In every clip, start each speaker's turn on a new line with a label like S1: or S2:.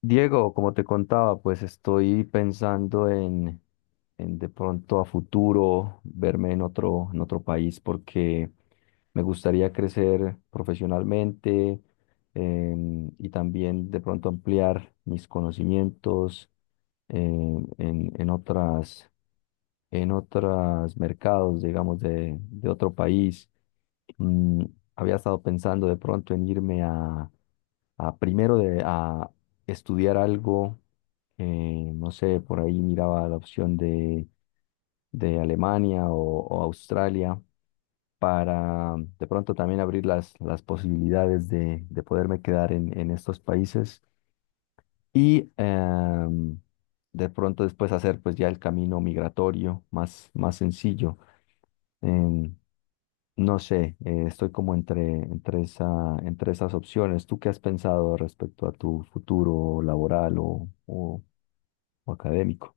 S1: Diego, como te contaba, pues estoy pensando en de pronto a futuro verme en otro país porque me gustaría crecer profesionalmente, y también de pronto ampliar mis conocimientos en, en, en otras, en otros mercados, digamos, de otro país. Mm, había estado pensando de pronto en irme a estudiar algo. No sé, por ahí miraba la opción de Alemania o Australia para de pronto también abrir las posibilidades de poderme quedar en estos países y, de pronto, después hacer pues ya el camino migratorio más sencillo. Em, no sé, estoy como entre esas opciones. ¿Tú qué has pensado respecto a tu futuro laboral o académico?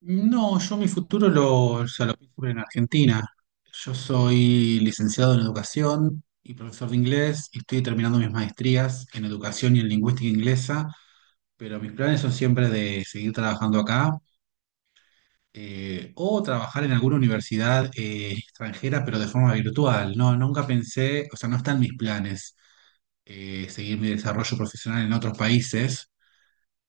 S2: No, yo mi futuro o sea, lo pienso en Argentina. Yo soy licenciado en educación y profesor de inglés y estoy terminando mis maestrías en educación y en lingüística inglesa, pero mis planes son siempre de seguir trabajando acá o trabajar en alguna universidad extranjera, pero de forma virtual. No, nunca pensé, o sea, no están mis planes seguir mi desarrollo profesional en otros países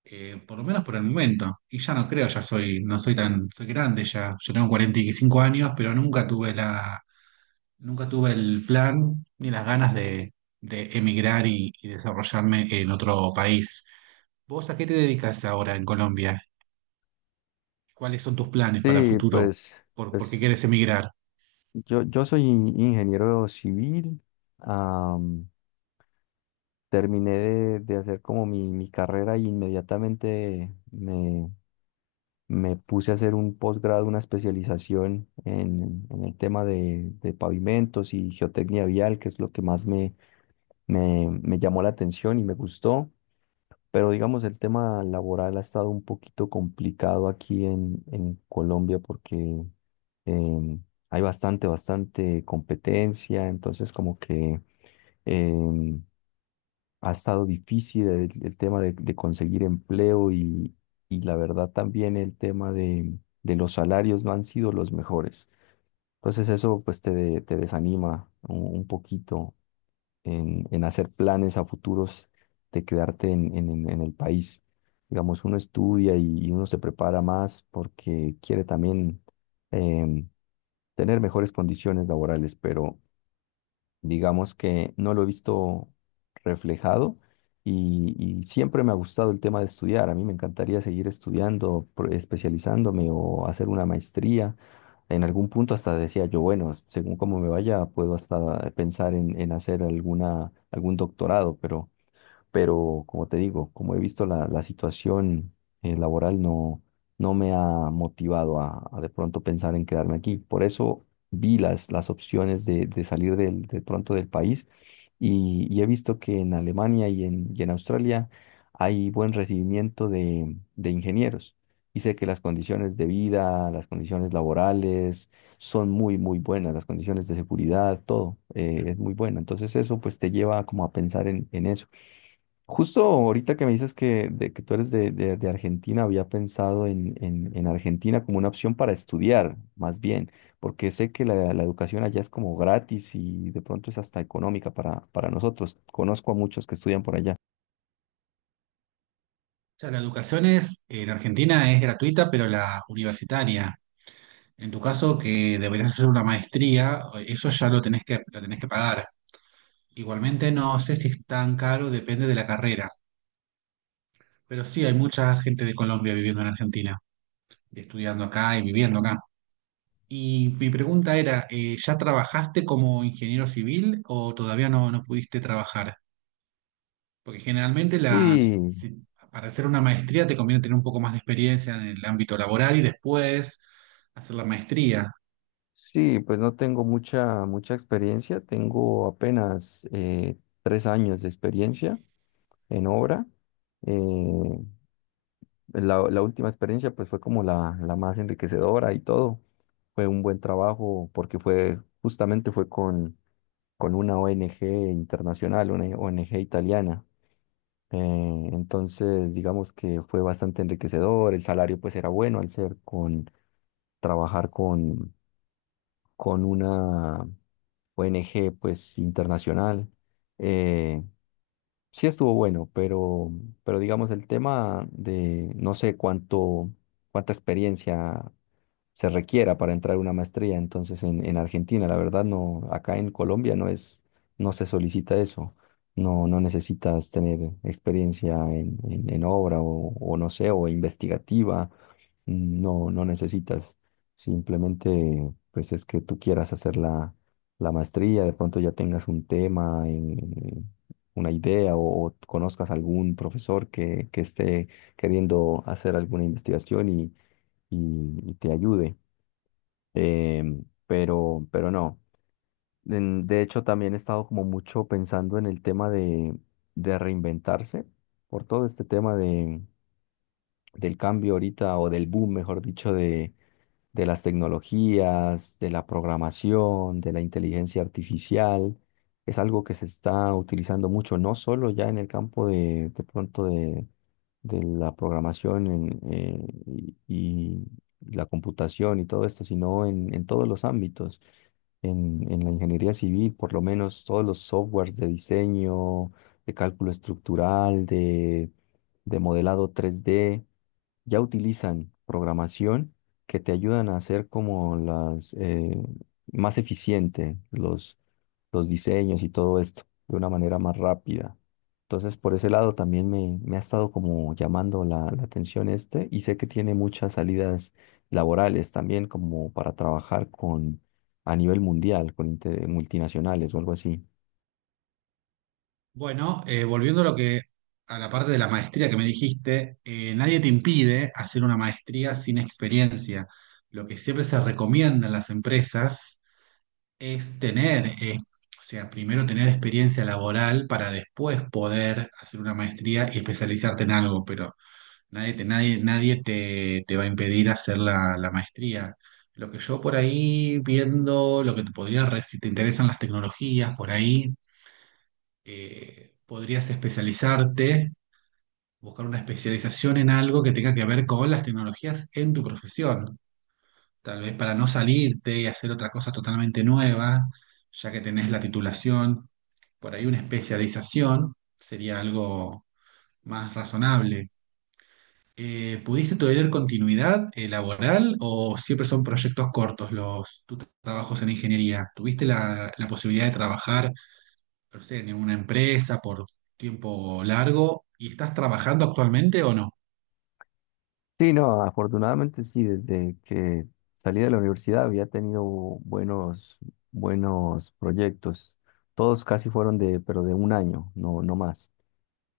S2: por lo menos por el momento. Y ya no creo, ya soy, no soy tan, soy grande ya. Yo tengo 45 años, pero nunca tuve nunca tuve el plan ni las ganas de emigrar y desarrollarme en otro país. ¿Vos a qué te dedicas ahora en Colombia? ¿Cuáles son tus planes para
S1: Sí,
S2: futuro?
S1: pues,
S2: ¿Por qué
S1: pues
S2: quieres emigrar? O
S1: yo soy ingeniero civil. am, terminé de hacer como mi carrera, y inmediatamente me puse a hacer un posgrado, una especialización en el tema de pavimentos y geotecnia vial, que es lo que más me llamó la atención y me gustó. Pero digamos, el tema laboral ha estado un poquito complicado aquí en Colombia porque, em, hay bastante, bastante competencia, entonces como que, em, ha estado difícil el tema de conseguir empleo, y la verdad también el tema de los salarios no han sido los mejores. Entonces eso pues te desanima un poquito en hacer planes a futuros de quedarte en en el país. Digamos, uno estudia, y uno se prepara más porque quiere también, em, tener mejores condiciones laborales, pero digamos que no lo he visto reflejado, y siempre me ha gustado el tema de estudiar. A mí me encantaría seguir estudiando, especializándome o hacer una maestría. En algún punto hasta decía yo, bueno, según cómo me vaya, puedo hasta pensar en hacer algún doctorado, pero, como te digo, como he visto la situación, laboral, no me ha motivado a de pronto pensar en quedarme aquí. Por eso vi las opciones de salir de pronto del país, y he visto que en Alemania y y en Australia hay buen recibimiento de ingenieros. Y sé que las condiciones de vida, las condiciones laborales son muy, muy buenas, las condiciones de seguridad, todo, es muy bueno. Entonces eso pues te lleva como a pensar en eso. Justo ahorita que me dices que tú eres de Argentina, había pensado en Argentina como una opción para estudiar, más bien, porque sé que la educación allá es como gratis y de pronto es hasta económica para nosotros. Conozco a muchos que estudian por allá.
S2: sea, la educación en Argentina es gratuita, pero la universitaria. En tu caso, que deberías hacer una maestría, eso ya lo tenés que pagar. Igualmente no sé si es tan caro, depende de la carrera, pero sí hay mucha gente de Colombia viviendo en Argentina, estudiando acá y viviendo acá. Y mi pregunta era, ¿ya trabajaste como ingeniero civil o todavía no, no pudiste trabajar? Porque generalmente las,
S1: Sí,
S2: si- para hacer una maestría te conviene tener un poco más de experiencia en el ámbito laboral y después hacer la maestría.
S1: sí, pues no tengo mucha, mucha experiencia, tengo apenas, 3 años de experiencia en obra. Eh, la última experiencia pues fue como la más enriquecedora y todo. Fue un buen trabajo porque justamente fue con una ONG internacional, una ONG italiana. Entonces, digamos que fue bastante enriquecedor, el salario pues era bueno al ser con trabajar con una ONG pues internacional. Eh, sí estuvo bueno, pero, digamos el tema de no sé cuánta experiencia se requiera para entrar a una maestría. Entonces, en Argentina, la verdad, no, acá en Colombia no se solicita eso. No, no necesitas tener experiencia en obra, o no sé, o investigativa. No, no necesitas. Simplemente, pues es que tú quieras hacer la maestría, de pronto ya tengas un tema, en una idea, o conozcas algún profesor que esté queriendo hacer alguna investigación y te ayude, pero, no. De hecho, también he estado como mucho pensando en el tema de reinventarse por todo este tema del cambio ahorita, o del boom, mejor dicho, de las tecnologías, de la programación, de la inteligencia artificial. Es algo que se está utilizando mucho, no solo ya en el campo de pronto de la programación, y la computación y todo esto, sino en todos los ámbitos. En la ingeniería civil, por lo menos todos los softwares de diseño, de cálculo estructural, de modelado 3D, ya utilizan programación que te ayudan a hacer como las más eficiente los diseños y todo esto de una manera más rápida. Entonces, por ese lado también me ha estado como llamando la atención, y sé que tiene muchas salidas laborales también, como para trabajar con a nivel mundial, con multinacionales o algo así.
S2: Bueno, volviendo a lo que a la parte de la maestría que me dijiste, nadie te impide hacer una maestría sin experiencia. Lo que siempre se recomienda en las empresas es tener, o sea, primero tener experiencia laboral para después poder hacer una maestría y especializarte en algo, pero nadie te va a impedir hacer la maestría. Lo que yo por ahí viendo, lo que te podría, si te interesan las tecnologías, por ahí podrías especializarte, buscar una especialización en algo que tenga que ver con las tecnologías en tu profesión, tal vez para no salirte y hacer otra cosa totalmente nueva, ya que tenés la titulación, por ahí una especialización sería algo más razonable. ¿Pudiste tener continuidad laboral o siempre son proyectos cortos los tus trabajos en ingeniería? ¿Tuviste la posibilidad de trabajar? No sé, ¿en una empresa por tiempo largo y estás trabajando actualmente o no?
S1: Sí, no, afortunadamente sí, desde que salí de la universidad había tenido buenos, buenos proyectos. Todos casi fueron pero de un año, no, no más.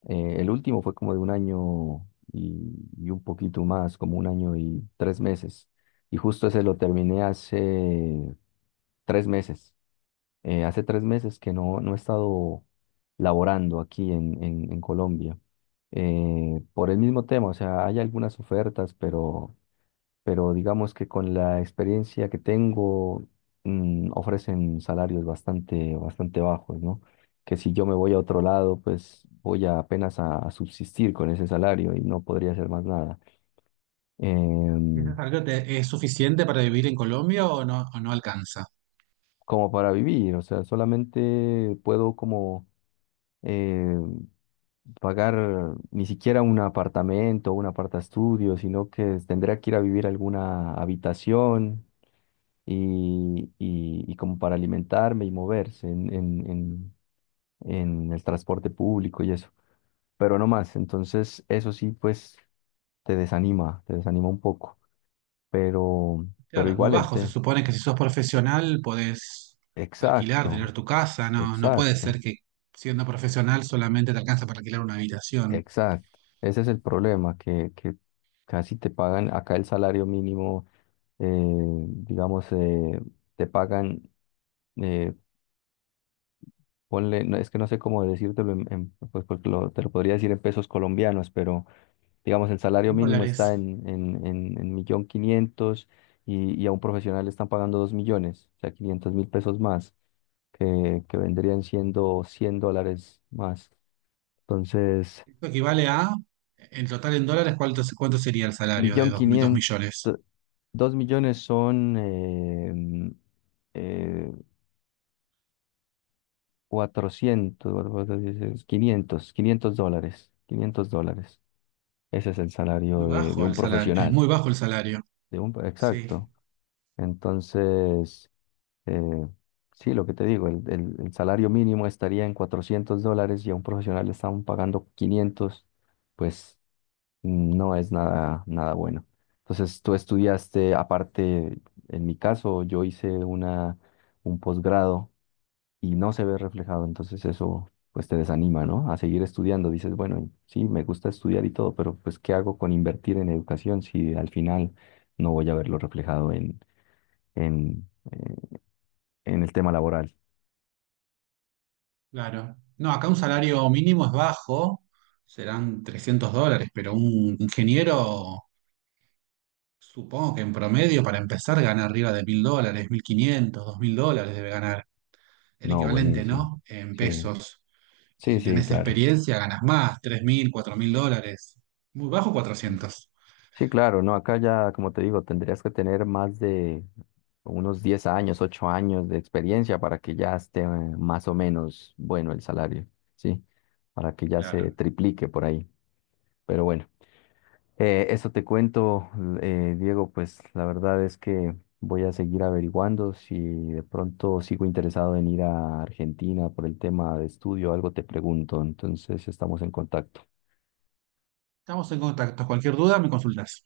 S1: El último fue como de un año, y, y un poquito más, como un año y 3 meses. Y justo ese lo terminé hace 3 meses. Hace 3 meses que no he estado laborando aquí en Colombia, por el mismo tema. O sea, hay algunas ofertas, pero digamos que con la experiencia que tengo, ofrecen salarios bastante, bastante bajos, ¿no? Que si yo me voy a otro lado, pues voy a apenas a subsistir con ese salario y no podría hacer más nada.
S2: ¿Y ese
S1: Em,
S2: salario es suficiente para vivir en Colombia o no alcanza?
S1: como para vivir, o sea, solamente puedo como, eh, pagar ni siquiera un apartamento o un apartaestudio, sino que tendría que ir a vivir a alguna habitación, y como para alimentarme y moverse en el transporte público y eso, pero no más. Entonces, eso sí, pues te desanima un poco, pero, pero
S2: Claro, es muy
S1: igual el
S2: bajo. Se
S1: té.
S2: supone que si sos profesional podés alquilar, tener
S1: Exacto,
S2: tu casa. No, no puede ser
S1: exacto.
S2: que siendo profesional solamente te alcanza para alquilar una habitación.
S1: Exacto, ese es el problema, que casi te pagan acá el salario mínimo. Eh, digamos, te pagan, eh, ponle, no, es que no sé cómo decírtelo, pues porque te lo podría decir en pesos colombianos, pero digamos, el salario
S2: En
S1: mínimo
S2: dólares.
S1: está en 1.500.000, y a un profesional le están pagando 2.000.000, o sea, 500.000 pesos más, que vendrían siendo $100 más. Entonces.
S2: Esto equivale a, en total en dólares, ¿cuánto sería el salario de
S1: Millón
S2: dos
S1: quinientos,
S2: millones?
S1: 2.000.000 son, eh, 400, cuatrocientos, dices, 500 $500, $500. Ese es el
S2: Muy
S1: salario de
S2: bajo el
S1: un
S2: salario. Es
S1: profesional,
S2: muy bajo el salario.
S1: de un,
S2: Sí.
S1: exacto. Entonces, eh, sí, lo que te digo, el salario mínimo estaría en $400 y a un profesional le estaban pagando 500. Pues no es nada, nada bueno. Entonces, tú estudiaste, aparte, en mi caso, yo hice un posgrado y no se ve reflejado, entonces eso pues te desanima, ¿no? A seguir estudiando. Dices, bueno, sí, me gusta estudiar y todo, pero pues ¿qué hago con invertir en educación si al final no voy a verlo reflejado en, eh, en el tema laboral?
S2: Claro. No, acá un salario mínimo es bajo, serán 300 dólares, pero un ingeniero, supongo que en promedio, para empezar, gana arriba de 1.000 dólares, 1.500, 2.000 dólares debe ganar. El
S1: No,
S2: equivalente,
S1: buenísimo.
S2: ¿no? En
S1: Sí,
S2: pesos. Y
S1: sí,
S2: si
S1: sí,
S2: tenés
S1: claro.
S2: experiencia, ganas más, 3.000, 4.000 dólares. Muy bajo, 400.
S1: Sí, claro, no, acá ya, como te digo, tendrías que tener más de unos 10 años, 8 años de experiencia para que ya esté, más o menos bueno el salario, ¿sí? Para que ya se
S2: Claro.
S1: triplique por ahí. Pero bueno, eso te cuento, Diego, pues la verdad es que voy a seguir averiguando. Si de pronto sigo interesado en ir a Argentina por el tema de estudio, algo te pregunto, entonces estamos en contacto.
S2: Estamos en contacto. Cualquier duda, me consultas.